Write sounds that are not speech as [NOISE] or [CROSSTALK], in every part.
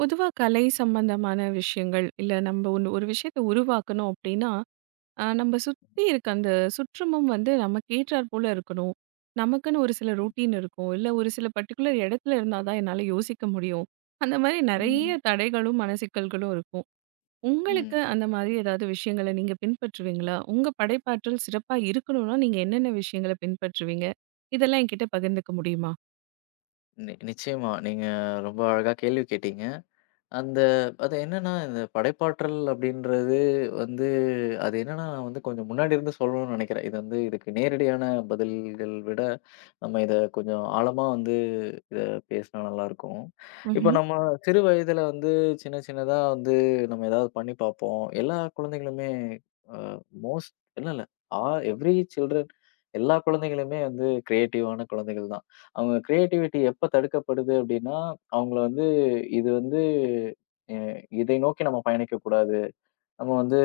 பொதுவா கலை சம்பந்தமான விஷயங்கள், இல்ல நம்ம ஒண்ணு ஒரு விஷயத்த உருவாக்கணும் அப்டின்னா, நம்ம சுத்தி இருக்க அந்த சுற்றமும் வந்து நமக்கு ஏற்றார் போல இருக்கணும். நமக்குன்னு ஒரு சில ரொட்டீன் இருக்கும். இல்ல ஒரு சில பர்ட்டிகுலர் இடத்துல இருந்தா தான் என்னால யோசிக்க முடியும். அந்த மாரி ம். நெறைய தடைகளும், மனசிக்கல்களும் இருக்கும். ம். உங்களுக்கு அந்த மாதிரி ஏதாவது விஷயங்கள நீங்க பின்பற்றுவீங்களா? உங்க படைப்பாற்றல் சிறப்பா இருக்கணும்னா, நீங்க என்னென்ன விஷயங்கள பின்பற்றுவீங்க? இதெல்லாம் என்கிட்ட பகிர்ந்துக்க முடியுமா? நிச்சயமா. நீங்க ரொம்ப அழகா கேள்வி கேட்டீங்க. அந்த அது என்னன்னா, இந்த படைப்பாற்றல் அப்படின்றது வந்து அது என்னன்னா, நான் வந்து கொஞ்சம் முன்னாடி இருந்து சொல்லணும்னு நெனைக்கிறேன். இது வந்து இதுக்கு நேரடியான பதில்கள் விட, நம்ம இத கொஞ்சம் ஆழமா வந்து இத பேசினா நல்லாயிருக்கும். இப்ப நம்ம சிறு வயதில வந்து சின்ன சின்னதா வந்து நம்ம ஏதாவது பண்ணி பார்ப்போம். எல்லா குழந்தைகளுமே அ மோஸ்ட் இல்ல, இல்ல ஆல் எவ்ரி சில்ட்ரன் எல்லா குழந்தைகளுமே வந்து கிரியேட்டிவான குழந்தைகள் தான். அவங்க கிரியேட்டிவிட்டி எப்ப தடுக்கப்படுது அப்படின்னா, அவங்கள வந்து இது வந்து எ இதை நோக்கி நம்ம பயணிக்கக்கூடாது. நம்ம வந்து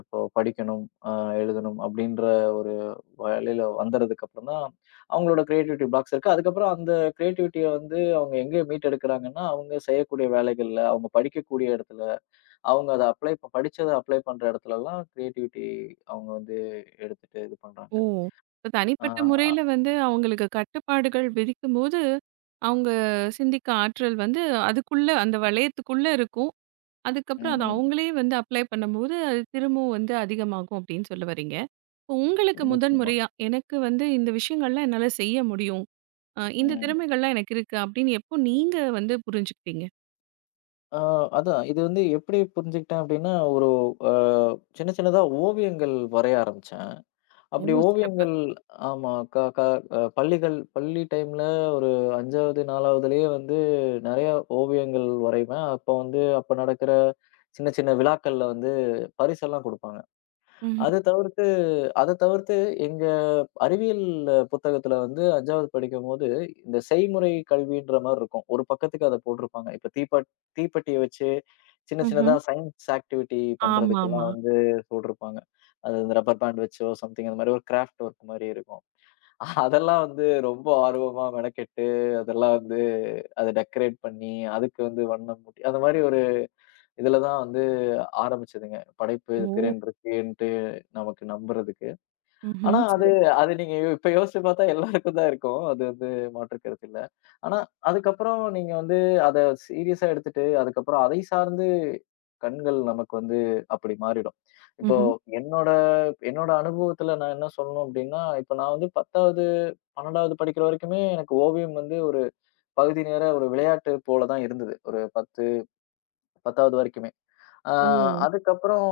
இப்போ படிக்கணும், அ எழுதணும் அப்டின்ற ஒரு வழியில வந்ததுக்கு அப்புறம் தான் அவங்களோட கிரியேட்டிவிட்டி பிளாக்ஸ் இருக்கு. அதுக்கப்புறம் அந்த கிரியேட்டிவிட்டிய வந்து அவங்க எங்க மீட்டெடுக்கிறாங்கன்னா, அவங்க செய்யக்கூடிய வேலைகள்ல, அவங்க படிக்கக்கூடிய இடத்துல, அவங்க அத அப்ளை படிச்சத அப்ளை பண்ற இடத்துலலாம் கிரியேட்டிவிட்டி அவங்க வந்து எடுத்துட்டு இது பண்றாங்க. ஓ! இப்ப ஆ தனிப்பட்ட முறையில வந்து அவங்களுக்கு கட்டுப்பாடுகள் விதிக்கும்போது, அவங்க சிந்திக்க ஆற்றல் வந்து அதுக்குள்ள அந்த வளையத்துக்குள்ள இருக்கும். அதுக்கப்புறம் அத ம். அவங்களே வந்து அப்ளை பண்ணும்போது, அது திரும்பவும் வந்து அதிகமாகும் அப்டின்னு சொல்ல வர்றீங்க. இப்போ உங்களுக்கு முதன் நிச்சயமா. முறையா, எனக்கு வந்து இந்த விஷயங்கள்லாம் என்னால செய்ய முடியும். இந்த ம். திறமைகள்லாம் எனக்கு இருக்கு அப்டின்னு எப்போ நீங்க வந்து புரிஞ்சுக்கிட்டீங்க? ஆ அதான் இது வந்து எப்டி புரிஞ்சுக்கிட்டேன் அப்டின்னா, ஒரு அ சின்ன சின்னதா ஓவியங்கள் வரைய ஆரம்பிச்சேன். ஓ! அப்படி சிறப்பு. ஓவியங்கள் ஆமா. க க பள்ளிகள் பள்ளி டைம்ல ஒரு 5வது, 4வதுலயே வந்து நெறைய ஓவியங்கள் வரைவேன். அப்போ வந்து அப்ப நடக்கிற சின்ன சின்ன விழாக்கள்ல வந்து பரிசெல்லாம் குடுப்பாங்க. ம்ஹ்ம், அத தவிர்த்து அத தவிர்த்து எங்க அறிவியல் புத்தகத்துல வந்து 5வது படிக்கும்போது, இந்த செய்முறை கல்வின்ற மாரி இருக்கும். ஒரு பக்கத்துக்கு அத போட்டிருப்பாங்க. இப்ப தீப்பெட்டிய வச்சு சின்ன சின்னதா ம்ஹ்ம். சயின்ஸ் ஆக்டிவிட்டி பண்றதுக்கெல்லாம் ஆமாமா. வந்து போட்டிருப்பாங்க. அது இந்த ரப்பர் பேண்ட் வச்சோ சம்திங் அந்த மாரி ஒரு கிராஃப்ட் ஒர்க் மாரி இருக்கும். [LAUGHS] அதெல்லாம் வந்து ரொம்ப ஆர்வமா மெனக்கெட்டு, அதெல்லாம் வந்து அத டெக்கரேட் பண்ணி, அதுக்கு வந்து வண்ணம் பூட்டி அந்த மாரி ஒரு இதுல தான் வந்து ஆரம்பிச்சதுங்க. படைப்பு ஓ! திறன் இருக்குன்ட்டு நமக்கு நம்புறதுக்கு. ம்ஹ்ம். ஆனா அது சிறப்பு. அது நீங்க இப்ப யோசிச்சு பார்த்தா எல்லாருக்கும் தான் இருக்கும். அது வந்து மாற்று கருத்து இல்ல. ஆனா அதுக்கப்புறம் நீங்க வந்து அத சீரியஸா எடுத்துட்டு, அதுக்கப்புறம் அதை சார்ந்து கண்கள் நமக்கு வந்து அப்படி மாறிடும். இப்போ ம்ஹ்ம். என்னோட என்னோட அனுபவத்துல நான் என்ன சொல்லணும் அப்படின்னா, இப்ப நான் வந்து 10வது, 12வது படிக்கிற வரைக்குமே எனக்கு ஓவியம் வந்து ஒரு பகுதி நேர ஒரு விளையாட்டு போல தான் இருந்தது. ஒரு 10, 10வது வரைக்குமே. ஆ ஓ! அதுக்கப்புறம்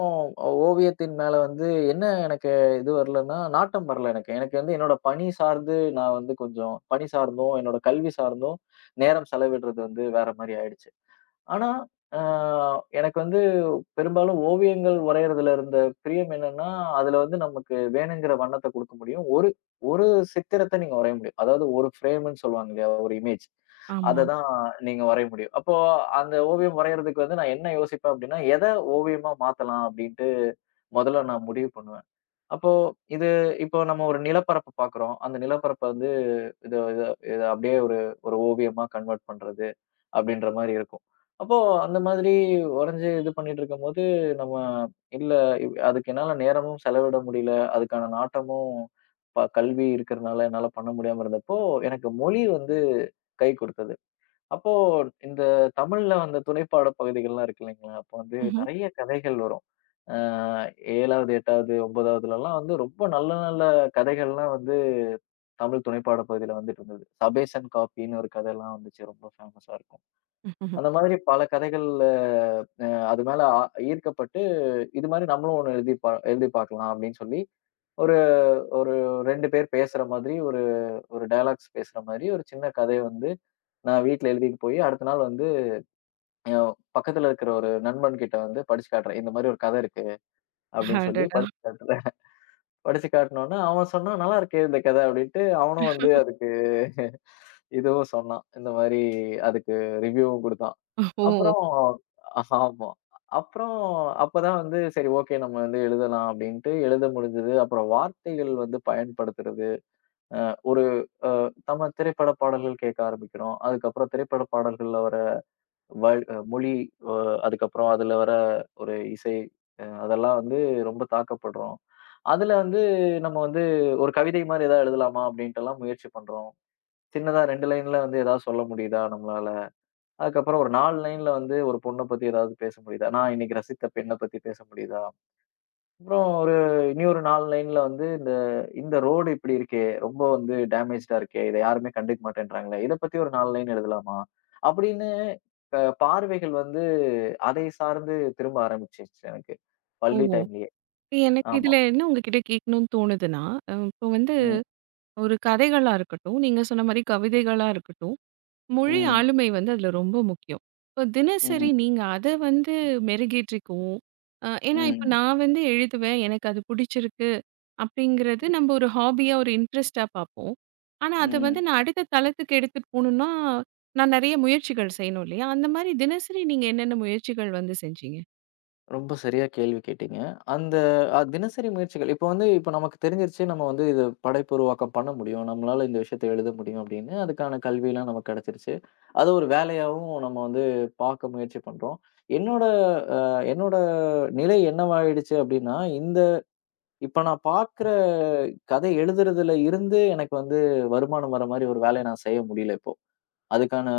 ஓவியத்தின் மேல வந்து என்ன எனக்கு இது வரலன்னா, நாட்டம் வரல எனக்கு. எனக்கு வந்து என்னோட பணி சார்ந்து நான் வந்து கொஞ்சம் பணி சார்ந்தும், என்னோட கல்வி சார்ந்தும் நேரம் செலவிடுறது வந்து வேற மாரி ஆயிடுச்சு. ஆனா, அ எனக்கு வந்து பெரும்பாலும் ஓவியங்கள் வரையறதுல இருந்த பிரியம் என்னன்னா, அதுல வந்து நமக்கு வேணுங்கிற வண்ணத்த குடுக்க முடியும். ஒரு ஒரு சித்திரத்த நீங்க வரைய முடியும். அதாவது ஒரு ஃப்ரேம்ன்னு சொல்லுவாங்க இல்லையா? ஒரு இமேஜ். அத ஆமா. தான் நீங்க வரைய முடியும். அப்போ அந்த ஓவியம் வரையறதுக்கு வந்து நான் என்ன யோசிப்பேன் அப்டின்னா, ஓவியமா மாத்தலாம் அப்டின்ட்டு முதல்ல நான் முடிவு பண்ணுவேன். அப்போ இது இப்போ நம்ம ஒரு நிலப்பரப்பு பாக்குறோம். அந்த நிலப்பரப்ப வந்து இத இத இத அப்டியே ஒரு ஒரு ஓவியமா கன்வெர்ட் பண்றது. அப்படின்ற மாரி இருக்கும். அப்போ அந்த மாதிரி உடைஞ்சு இது பண்ணிட்டு இருக்கும்போது, நம்ம இல்ல அதுக்கு என்னால நேரமும் செலவிட முடியல. அதுக்கான நாட்டமும் கல்வி இருக்கிறனால என்னால பண்ண முடியாம இருந்தப்போ, எனக்கு மொழி வந்து கை கொடுத்தது. அப்போ இந்த தமிழ்ல அந்த துணைப்பாட பகுதிகள்லாம் இருக்கு இல்லைங்களா? அப்போ வந்து ம்ஹ்ம். நெறைய கதைகள் வரும். அ 7வது, 8வது, 9வதுலலாம் வந்து ரொம்ப நல்ல நல்ல கதைகள்லாம் வந்து தமிழ் துணைப்பாட பகுதியில வந்துட்டு இருந்தது. சபேசன் காப்பின்னு ஒரு கதைலாம் வந்துச்சு. ரொம்ப ஃபேமஸா இருக்கும். அந்த மாதிரி பல கதைகள்ல அது மேல ஈர்க்கப்பட்டு, இது மாதிரி நம்மளும் ஒண்ணு எழுதி பார்க்கலாம் அப்படின்னு சொல்லி, ஒரு ஒரு 2 பேர் பேசுற மாதிரி ஒரு ஒரு டயலாக்ஸ் பேசுற மாதிரி ஒரு சின்ன கதைய வந்து நான் வீட்ல எழுதிட்டு போய், அடுத்த நாள் வந்து பக்கத்துல இருக்கிற ஒரு நண்பன்கிட்ட வந்து படிச்சு காட்டுறேன். இந்த மாதிரி ஒரு கதை இருக்கு அப்படின்னு சொல்லி அடடா! படிச்சு காட்டுறேன். படிச்சு காட்டுனோனே, அவன் சொன்னான், "நல்லா இருக்கே இந்த கதை" அப்படின்ட்டு அவனும் வந்து அதுக்கு இதுவும் சொன்னான். இந்த மாரி அதுக்கு ரிவ்யூவும் குடுத்தான். ஓ! அப்புறம் ஆமா. அப்புறம் அப்பதான் வந்து சரி ஓகே நம்ம வந்து எழுதலாம் அப்படின்ட்டு எழுத முடிஞ்சது. அப்புறம் வார்த்தைகள் வந்து பயன்படுத்துறது. ஒரு நம்ம திரைப்பட பாடல்கள் கேட்க ஆரம்பிக்கிறோம். அதுக்கப்புறம் திரைப்பட பாடல்கள்ல வர வேர்ட் மொழி, அ அதுக்கப்புறம் அதுல வர ஒரு இசை, அதெல்லாம் வந்து ரொம்ப தாக்கப்படுறோம். அதுல வந்து நம்ம வந்து ஒரு கவிதை மாரி ஏதாவது எழுதலாமா? அப்படின்ட்டுலாம் முயற்சி பண்றோம். சின்னதா 2 லைன்ல வந்து ஏதாவது சொல்ல முடியுதா நம்மளால? அதுக்கப்புறம் ஒரு 4 லைன்ல வந்து ஒரு பொண்ண பத்தி ஏதாவது பேச முடியுதா? நான் இன்னைக்கு ரசித்த பெண்ண பத்தி பேச முடியுதா? அப்புறம் ஒரு இனி ஒரு 4 லைன்ல வந்து இந்த இந்த ரோடு இப்படி இருக்கே! ரொம்ப வந்து டேமேஜ்டா இருக்கே! இத யாருமே கண்டுக்க மாட்டேன்றாங்களே! இத பத்தி ஒரு 4 லைன் எழுதலாமா? அப்படின்னு பார்வைகள் வந்து அதை சார்ந்து திரும்ப ஆரம்பிச்சுருச்சு எனக்கு. ஓ! பள்ளி டைம்லயே. இப்ப எனக்கு ஆமா. இதுல என்ன உங்ககிட்ட கேட்கணும்னு தோணுதுன்னா, இப்போ வந்து ம். ஒரு கதைகளா இருக்கட்டும், நீங்க சொன்ன மாரி கவிதைகளா இருக்கட்டும், மொழி ம். ஆளுமை வந்து அதுல ரொம்ப முக்கியம். இப்போ தினசரி ம். நீங்க அத வந்து மெருகேற்றிக்கவும் ஏன்னா இப்ப ம். நான் வந்து எழுதுவேன், எனக்கு அது பிடிச்சிருக்கு அப்படிங்கிறது நம்ம ஒரு ஹாபியா, ஒரு இன்ட்ரெஸ்ட்டா பார்ப்போம். ஆனா அத வந்து ம். நான் அடுத்த தளத்துக்கு எடுத்துட்டு போணும்னா, நான் நெறைய முயற்சிகள் செய்யணும் இல்லையா? அந்த மாரி தினசரி நீங்க என்னென்ன முயற்சிகள் வந்து செஞ்சீங்க? ரொம்ப சரியா கேள்வி கேட்டீங்க. அந்த தினசரி முயற்சிகள் இப்போ வந்து இப்போ நமக்கு தெரிஞ்சிருச்சு நம்ம வந்து இது படைப்புருவாக்கம் பண்ண முடியும். நம்மளால இந்த விஷயத்த எழுத முடியும் அப்படின்னு அதுக்கான கல்விலாம் நமக்கு கிடைச்சிருச்சு. அத ஒரு வேலையாவும் நம்ம வந்து பார்க்க முயற்சி பண்றோம். என்னோட அ என்னோட நிலை என்னவாயிடுச்சு அப்படின்னா, இப்ப நான் பார்க்குற கதை எழுதுறதுல இருந்து எனக்கு வந்து வருமானம் வர மாரி ஒரு வேலைய நான் செய்ய முடியல இப்போ. அதுக்கான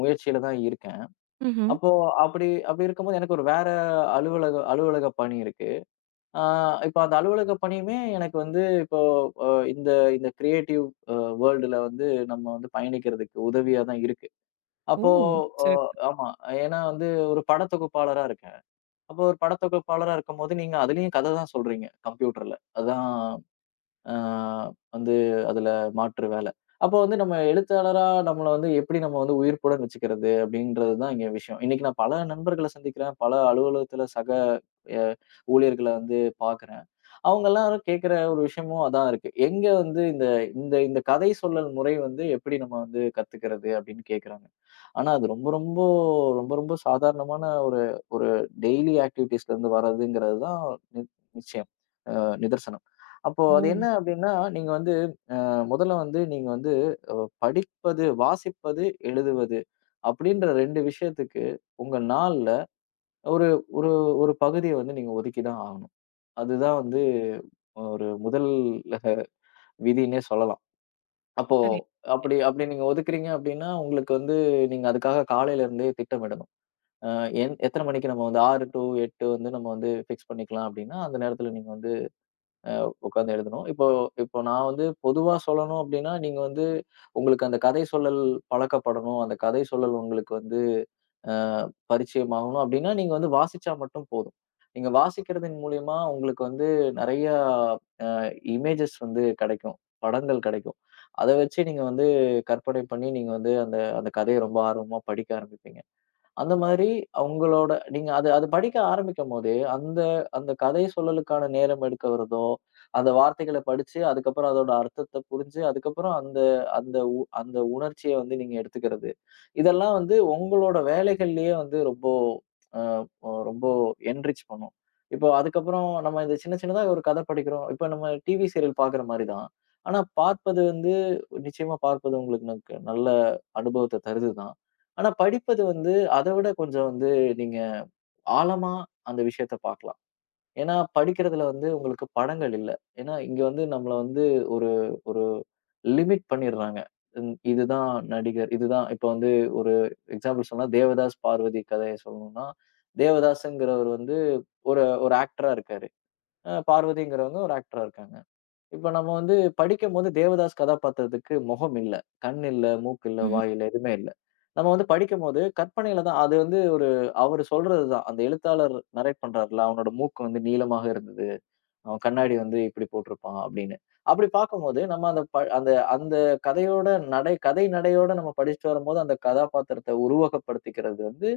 முயற்சியில தான் இருக்கேன். ம்ஹ்ம். அப்போ அப்படி அப்படி இருக்கும்போது எனக்கு ஒரு வேற அலுவலக அலுவலக பணி இருக்கு. ஆ இப்ப அந்த அலுவலக பணியுமே எனக்கு வந்து இப்போ இந்த இந்த கிரியேட்டிவ் அ வேர்ல்டுல வந்து நம்ம வந்து பயணிக்கிறதுக்கு உதவியா தான் இருக்கு. ஓ! அப்போ அ சிறப்பு. ஆமா. ஏன்னா வந்து ஒரு படத்தொகுப்பாளரா இருக்கேன். அப்போ ஒரு படத்தொகுப்பாளரா இருக்கும்போது, நீங்க அதிலயும் கத தான் சொல்றீங்க கம்ப்யூட்டர்ல. அதான் ஆ வந்து அதுல மாற்று வேல. அப்போ வந்து நம்ம எழுத்தாளரா நம்மள வந்து எப்படி நம்ம வந்து உயிர்ப்புடன் வச்சுக்கிறது அப்படின்றது தான் இங்க விஷயம். இன்னைக்கு நான் பல நண்பர்கள சந்திக்கிறேன். பல அலுவலகத்துல சக எ ஊழியர்கள வந்து பார்க்குறேன். அவங்க எல்லாரும் கேட்கிற ஒரு விஷயமும் அதான் இருக்கு. எங்க வந்து இந்த இந்த இந்த கதை சொல்லல் முறை வந்து எப்படி நம்ம வந்து கத்துக்கிறது அப்படின்னு கேட்குறாங்க. ஆனா அது ரொம்ப ரொம்ப சாதாரணமான ஒரு ஒரு டெய்லி ஆக்டிவிட்டீஸ்ல இருந்து வர்றதுங்கிறது தான் நி நிச்சயம். நிதர்சனம். அப்போ ஓ! அது என்ன அப்படின்னா, நீங்க வந்து முதல்ல வந்து நீங்க வந்து அ படிப்பது, வாசிப்பது, எழுதுவது அப்படின்ற 2 விஷயத்துக்கு உங்க நாள்ல ஒரு ஒரு ஒரு பகுதிய வந்து நீங்க ஒதுக்கி தான் ஆகணும். அதுதான் வந்து ஒரு முதல் விதின்னே சொல்லலாம். அப்போ சரி. அப்படி அப்படி நீங்க ஒதுக்குறீங்க அப்படின்னா, உங்களுக்கு வந்து நீங்க அதுக்காக காலையில இருந்தே திட்டமிடணும். அ என் எத்தன மணிக்கு நம்ம வந்து 6 டூ 8 வந்து நம்ம வந்து ஃபிக்ஸ் பண்ணிக்கலாம் அப்படின்னா, அந்த நேரத்தில நீங்க வந்து உட்காந்து எழுதணும். இப்போ இப்போ நான் வந்து பொதுவா சொல்லணும் அப்டின்னா, நீங்க வந்து உங்களுக்கு அந்த கதை சொல்லல் பழக்கப்படணும். அந்த கதை சொல்லல் உங்களுக்கு வந்து அ பரிச்சயமாகணும் அப்டின்னா, நீங்க வந்து வாசிச்சா மட்டும் போதும். நீங்க வாசிக்கிறதின் மூலியமா உங்களுக்கு வந்து நெறைய அ இமேஜஸ் வந்து கெடைக்கும். படங்கள் கெடைக்கும். அத வச்சு நீங்க வந்து கற்பனை பண்ணி, நீங்க வந்து அந்த அந்த கதைய ரொம்ப ஆர்வமா படிக்க ஆரம்பிப்பீங்க. அந்த மாதிரி அவங்களோட நீங்க அது அது படிக்க ஆரம்பிக்கும்போதே, அந்த அந்த கதை சொல்லலுக்கான நேரம் எடுக்கிறதோ, அந்த வார்த்தைகள படிச்சு, அதுக்கப்புறம் அதோட அர்த்தத்த புரிஞ்சு, அதுக்கப்புறம் அந்த அந்த உ அந்த உணர்ச்சிய வந்து நீங்க எடுத்துக்கிறது. இதெல்லாம் வந்து உங்களோட வேலைகள்லயே வந்து ரொம்போ அ ஒ ரொம்ப என்ரிச் பண்ணும். இப்போ அதுக்கப்புறம் நம்ம இந்த சின்ன சின்னதா ஒரு கதை படிக்கிறோம். இப்ப நம்ம டிவி சீரியல் பார்க்குற மாரி தான். ஆனா பார்ப்பது வந்து நிச்சயமா பார்ப்பது உங்களுக்கு நமக்கு நல்ல அனுபவத்த தருது தான். ஆனா படிப்பது வந்து அத விட கொஞ்சம் வந்து நீங்க ஆழமா அந்த விஷயத்த பார்க்கலாம். ஏன்னா, படிக்கிறதுல வந்து உங்களுக்கு படங்கள் இல்ல. ஏன்னா, இங்க வந்து நம்மள வந்து ஒரு ஒரு லிமிட் பண்ணிடுறாங்க. ம். இதுதான் நடிகர். இதுதான் இப்ப வந்து ஒரு எக்ஸாம்பிள் சொன்னா, தேவதாஸ், பார்வதி கதைய சொல்லணும்னா, தேவதாஸ்ங்கிறவர் வந்து ஒரு ஒரு ஆக்டரா இருக்காரு. பார்வதிங்கிறவங்க ஒரு ஆக்டரா இருக்காங்க. இப்ப நம்ம வந்து படிக்கும்போது தேவதாஸ் கதாபாத்திரத்துக்கு முகம் இல்ல, கண் இல்ல, மூக்கு இல்ல, ம்ஹ்ம். வாய் இல்ல, எதுவுமே இல்ல. நம்ம வந்து படிக்கும்போது கற்பனையில தான் அது வந்து ஒரு அவரு சொல்றது தான். அந்த எழுத்தாளர் நரேட் பண்றார்ல, அவனோட மூக்கு வந்து நீளமாக இருந்தது. அவன் கண்ணாடி வந்து இப்படி போட்டிருப்பான் அப்படின்னு. அப்படி பார்க்கும்போது நம்ம அந்த அந்த கதையோட கதை நடையோட நம்ம படிச்சுட்டு வரும்போது, அந்த கதாபாத்திரத்த உருவகப்படுத்திக்கிறது வந்து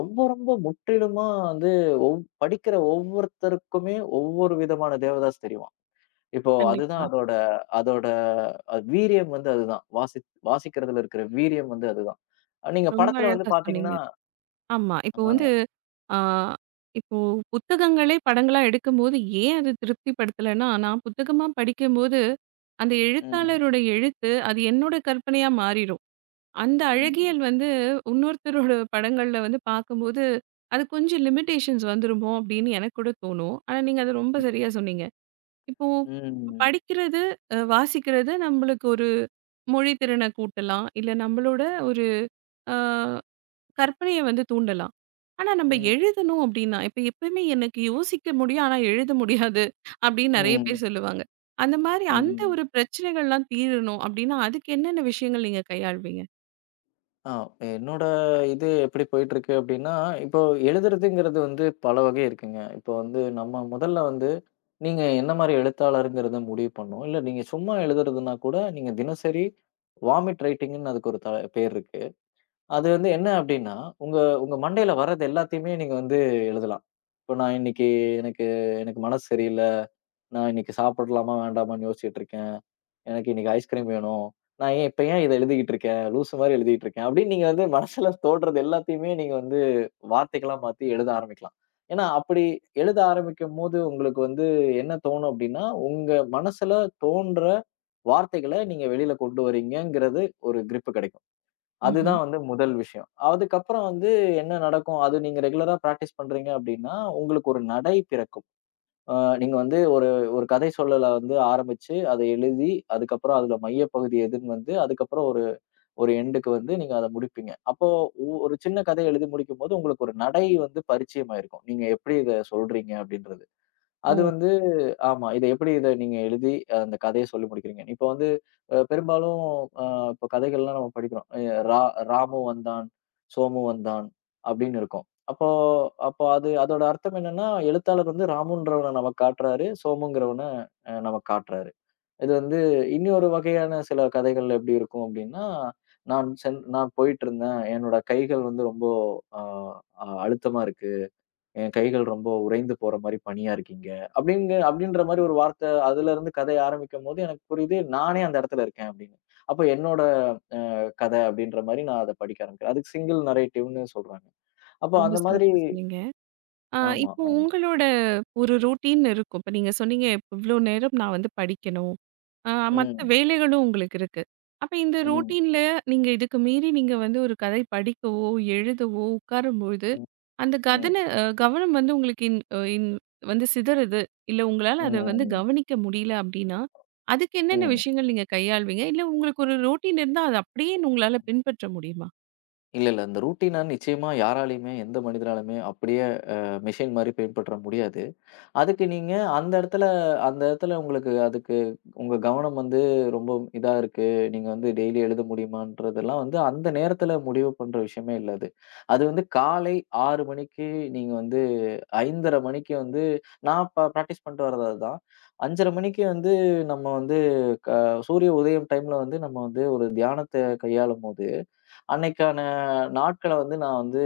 ரொம்ப ரொம்ப முற்றிலுமா வந்து ஒவ் படிக்கிற ஒவ்வொருத்தருக்குமே ஒவ்வொரு விதமான தேவதாஸ் தெரியும். இப்போ அதுதான் கண்டிப்பா. அதோட அதோட வீரியம் வந்து அதுதான். வாசிக்கிறதுல இருக்கிற வீரியம் வந்து அதுதான். நீங்க ரொம்ப படத்துல வந்து அழகா சொன்னீங்க. பாத்தீங்கன்னா ஆமா. இப்போ வந்து ஆ, ஆ இப்போ புத்தகங்களே படங்களா எடுக்கும்போது ஏன் அது திருப்திப்படுத்தலன்னா, நான் புத்தகமா படிக்கும்போது, அந்த ம். எழுத்தாளரோட எழுத்து அது என்னோட கற்பனையா மாறிரும். அந்த ம். அழகியல் வந்து இன்னொருத்தரோட படங்கள்ல வந்து பார்க்கும்போது, அது கொஞ்சம் லிமிட்டேஷன்ஸ் வந்துருமோ அப்படின்னு எனக்கு கூட தோணும். ஆனா நீங்க அத ரொம்ப சரியா சொன்னீங்க. இப்போ ம். படிக்கிறது, வாசிக்கிறது நம்மளுக்கு ஒரு மொழி திறன கூட்டலாம். இல்ல நம்மளோட ஆ, கற்பனைய வந்து தூண்டலாம். ஆனா நம்ம ம். எழுதணும் அப்டின்னா, இப்ப எப்பயுமே எனக்கு யோசிக்க முடியும். ஆனா எழுத முடியாது அப்டின்னு நெறைய பேர் ம். சொல்லுவாங்க. அந்த மாரி அந்த ம். ஒரு பிரச்சனைகள்லாம் தீரணும் அப்டின்னா, அதுக்கு என்னென்ன விஷயங்கள் நீங்க கையாள்வீங்க? ஆ என்னோட இது எப்படி போயிட்டுருக்கு அப்டின்னா, இப்போ எழுதுறதுங்கிறது வந்து பல வகை இருக்குங்க. இப்போ வந்து நம்ம முதல்ல வந்து நீங்க என்ன மாரி எழுத்தாளர்ங்கிறத முடிவு பண்ணணும். இல்ல நீங்க சும்மா எழுதுறதுன்னா கூட நீங்க தினசரி வாமிட் ரைட்டிங்ன்னு அதுக்கு ஒரு பேர் இருக்கு. அது வந்து என்ன அப்டின்னா, உங்க உங்க மண்டையில வர்றது எல்லாத்தையுமே நீங்க வந்து எழுதலாம். இப்ப நான் இன்னைக்கு எனக்கு எனக்கு மனசு சரியில்ல. நான் இன்னைக்கு சாப்பிடலாமா வேண்டாமான்னு யோசிச்சுட்டு இருக்கேன். எனக்கு இன்னைக்கு ஐஸ்கிரீம் வேணும். நான் ஏன் இப்ப ஏன் இத எழுதிக்கிட்டு இருக்கேன்? லூசு மாரி எழுதிக்கிட்டு இருக்கேன். அப்டின்னு நீங்க வந்து மனசுல தோன்றது எல்லாத்தையுமே நீங்க வந்து வார்த்தைகளா மாத்தி எழுத ஆரம்பிக்கலாம். ஏன்னா, அப்படி எழுத ஆரம்பிக்கும்போது உங்களுக்கு வந்து என்ன தோணும் அப்டின்னா, உங்க மனசுல தோன்ற வார்த்தைகள நீங்க வெளியில கொண்டு வரீங்கங்கிறது ஒரு கிரிப் கெடைக்கும். ம்ஹ்ம். அதுதான் வந்து முதல் விஷயம். அதுக்கப்புறம் வந்து என்ன நடக்கும்? அது நீங்க ரெகுலரா பிராக்டிஸ் பண்றீங்க அப்டின்னா, உங்களுக்கு ஒரு நடை பிறக்கும். அ நீங்க வந்து ஒரு ஒரு கதை சொல்லல வந்து ஆரம்பிச்சு, அத எழுதி, அதுக்கப்புறம் அதுல மையப்பகுதி எதுன்னு வந்து, அதுக்கப்புறம் ஒரு ஒரு எண்டுக்கு வந்து நீங்க அத முடிப்பீங்க. அப்போ ஒரு சின்ன கதை எழுதி முடிக்கும்போது, உங்களுக்கு ஒரு நடை வந்து பரிச்சயமாயிருக்கும். நீங்க எப்படி இத சொல்றீங்க அப்டின்றது. அது ஓ! வந்து ஆமா. இத நீங்க எழுதி அந்த கதைய சொல்லி முடிக்கிறீங்க? இப்ப வந்து பெரும்பாலும் அ இப்ப கதைகள்லாம் நம்ம படிக்கிறோம். எ ரா ராமு வந்தான், சோமு வந்தான் அப்படின்னு இருக்கும். அப்போ அப்போ அது அதோட அர்த்தம் என்னன்னா, எழுத்தாளர் வந்து ராமுன்றவன நமக்கு காட்டுறாரு, சோமுங்கிறவன நமக்கு காட்டுறாரு. இது வந்து இன்னொரு வகையான சில கதைகள்ல எப்படி இருக்கும் அப்படின்னா, நான் போயிட்டு இருந்தேன். என்னோட கைகள் வந்து ரொம்ப அ அ அழுத்தமா இருக்கு. என் கைகள் ரொம்ப உறைந்து போற மாரி பனியா இருக்கீங்க. அப்டின்ற மாரி ஒரு வார்த்தை அதுலருந்து கதை ஆரம்பிக்கும்போது எனக்கு புரியுது, நானே அந்த இடத்துல இருக்கேன் அப்டின்னு. அப்ப என்னோட கதை அப்டின்ற மாரி நான் அத படிக்க ஆரம்பிக்கிறேன். அதுக்கு சிங்கிள் நரேட்டிவ்ன்னு சொல்றாங்க. அப்போ ரொம்ப அந்த மாதிரி சிறப்பா சொன்னீங்க. ஆ, ஆமா, இப்போ ஆமா. உங்களோட ஒரு ரொட்டீன் இருக்கும். இப்ப நீங்க சொன்னீங்க, இவ்ளோ நேரம் நான் வந்து படிக்கணும். ஆ மத்த ம். வேலைகளும் உங்களுக்கு இருக்கு. அப்ப இந்த ம். ரொட்டீன்ல நீங்க இதுக்கு மீறி நீங்க வந்து ஒரு கதை படிக்கவோ, எழுதவோ உட்காரும்பொழுது, ம். அந்த ம். கதன கவனம் வந்து உங்களுக்கு இன் வந்து சிதறுது. இல்ல உங்களால அத வந்து ம். கவனிக்க முடியல அப்டின்னா, அதுக்கு என்னென்ன ம். விஷயங்கள் நீங்க கையாள்வீங்க? இல்ல உங்களுக்கு ஒரு ரொட்டீன் இருந்தா, அது அப்படியே உங்களால பின்பற்ற முடியுமா? இல்ல, இல்ல. இந்த ரூட்டின நிச்சயமா யாராலயுமே, எந்த மனிதனாலுமே அப்டியே மெஷின் மாரி பின்பற்ற முடியாது. அதுக்கு நீங்க அந்த இடத்துல உங்களுக்கு அதுக்கு உங்க கவனம் வந்து ரொம்ப இதா இருக்கு. நீங்க வந்து டெய்லி எழுத முடியுமான்றதெல்லாம் வந்து அந்த நேரத்துல முடிவு பண்ற விஷயமே இல்ல அது. அது வந்து காலை 6 மணிக்கு நீங்க வந்து 5:30 மணிக்கு வந்து நான் பிராக்டிஸ் பண்ணிட்டு வர்றது அதுதான். 5:30 மணிக்கு வந்து நம்ம வந்து க சூரிய உதயம் டைம்ல வந்து நம்ம வந்து ஒரு தியானத்த கையாளும்போது, அன்னைக்கான நாட்கள வந்து நான் வந்து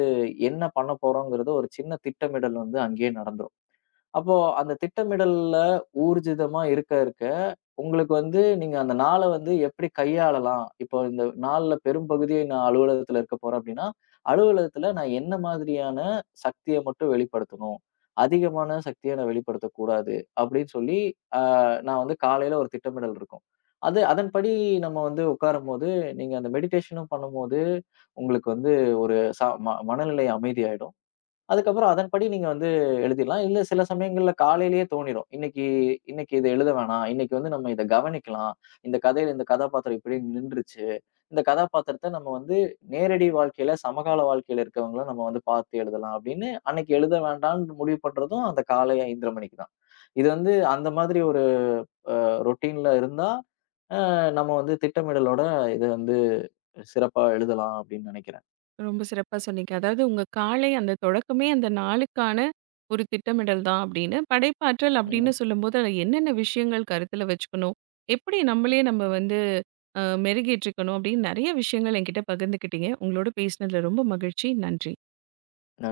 என்ன பண்ண போறோங்கிறத ஒரு சின்ன திட்டமிடல் வந்து அங்கேயே நடந்துரும். அப்போ அந்த திட்டமிடல்ல ஊர்ஜிதமா இருக்க, இருக்க உங்களுக்கு வந்து நீங்க அந்த நாள வந்து எப்படி கையாளலாம்? இப்போ இந்த நாள்ல பெரும்பகுதியை நான் அலுவலகத்துல இருக்க போறேன் அப்படின்னா, அலுவலகத்துல நான் என்ன மாதிரியான சக்திய மட்டும் வெளிப்படுத்தணும்? அதிகமான சக்திய நான் வெளிப்படுத்தக்கூடாது. அப்படின்னு சொல்லி அ நான் வந்து காலையில ஒரு திட்டமிடல் இருக்கும். அது அதன்படி நம்ம வந்து உட்காரும்போது, நீங்க அந்த மெடிடேஷனும் பண்ணும்போது, உங்களுக்கு வந்து ஒரு ச ம மனநிலை அமைதியாயிடும். அதுக்கப்புறம் அதன்படி நீங்க வந்து எழுதிடலாம். இல்ல சில சமயங்கள்ல காலையிலேயே தோணிரும். இன்னைக்கு இன்னைக்கு இத எழுத வேணாம். இன்னைக்கு வந்து நம்ம இத கவனிக்கலாம். இந்த கதையில இந்த கதாபாத்திரம் இப்படி நின்றுச்சு. இந்த கதாபாத்திரத்த நம்ம வந்து நேரடி வாழ்க்கையில, சமகால வாழ்க்கையில இருக்கவங்கள நம்ம வந்து பார்த்து எழுதலாம் அப்படின்னு அன்னைக்கு எழுத வேண்டாம்ன்னு முடிவு பண்றதும் அந்த காலை 5:30 மணிக்கு தான். இது வந்து அந்த மாதிரி ஒரு ரொட்டீன்ல இருந்தா, அ நம்ம வந்து திட்டமிடலோட இத வந்து சிறப்பா எழுதலாம் அப்படின்னு நினைக்கிறேன். ரொம்ப சிறப்பா சொன்னீங்க. அதாவது உங்க காலை அந்த தொடக்கமே அந்த நாளுக்கான ஒரு திட்டமிடல் தான் அப்படின்னு. படைப்பாற்றல் அப்படின்னு ம். சொல்லும்போது அதுல என்னென்ன விஷயங்கள் கருத்துல வச்சுக்கணும்? எப்படி நம்மளே நம்ம வந்து மெருகேற்றிக்கணும் அப்படின்னு நெறைய விஷயங்கள் என்கிட்ட பகிர்ந்துக்கிட்டீங்க. உங்களோட பேசினதுல ரொம்ப மகிழ்ச்சி. நன்றி. நன்றி.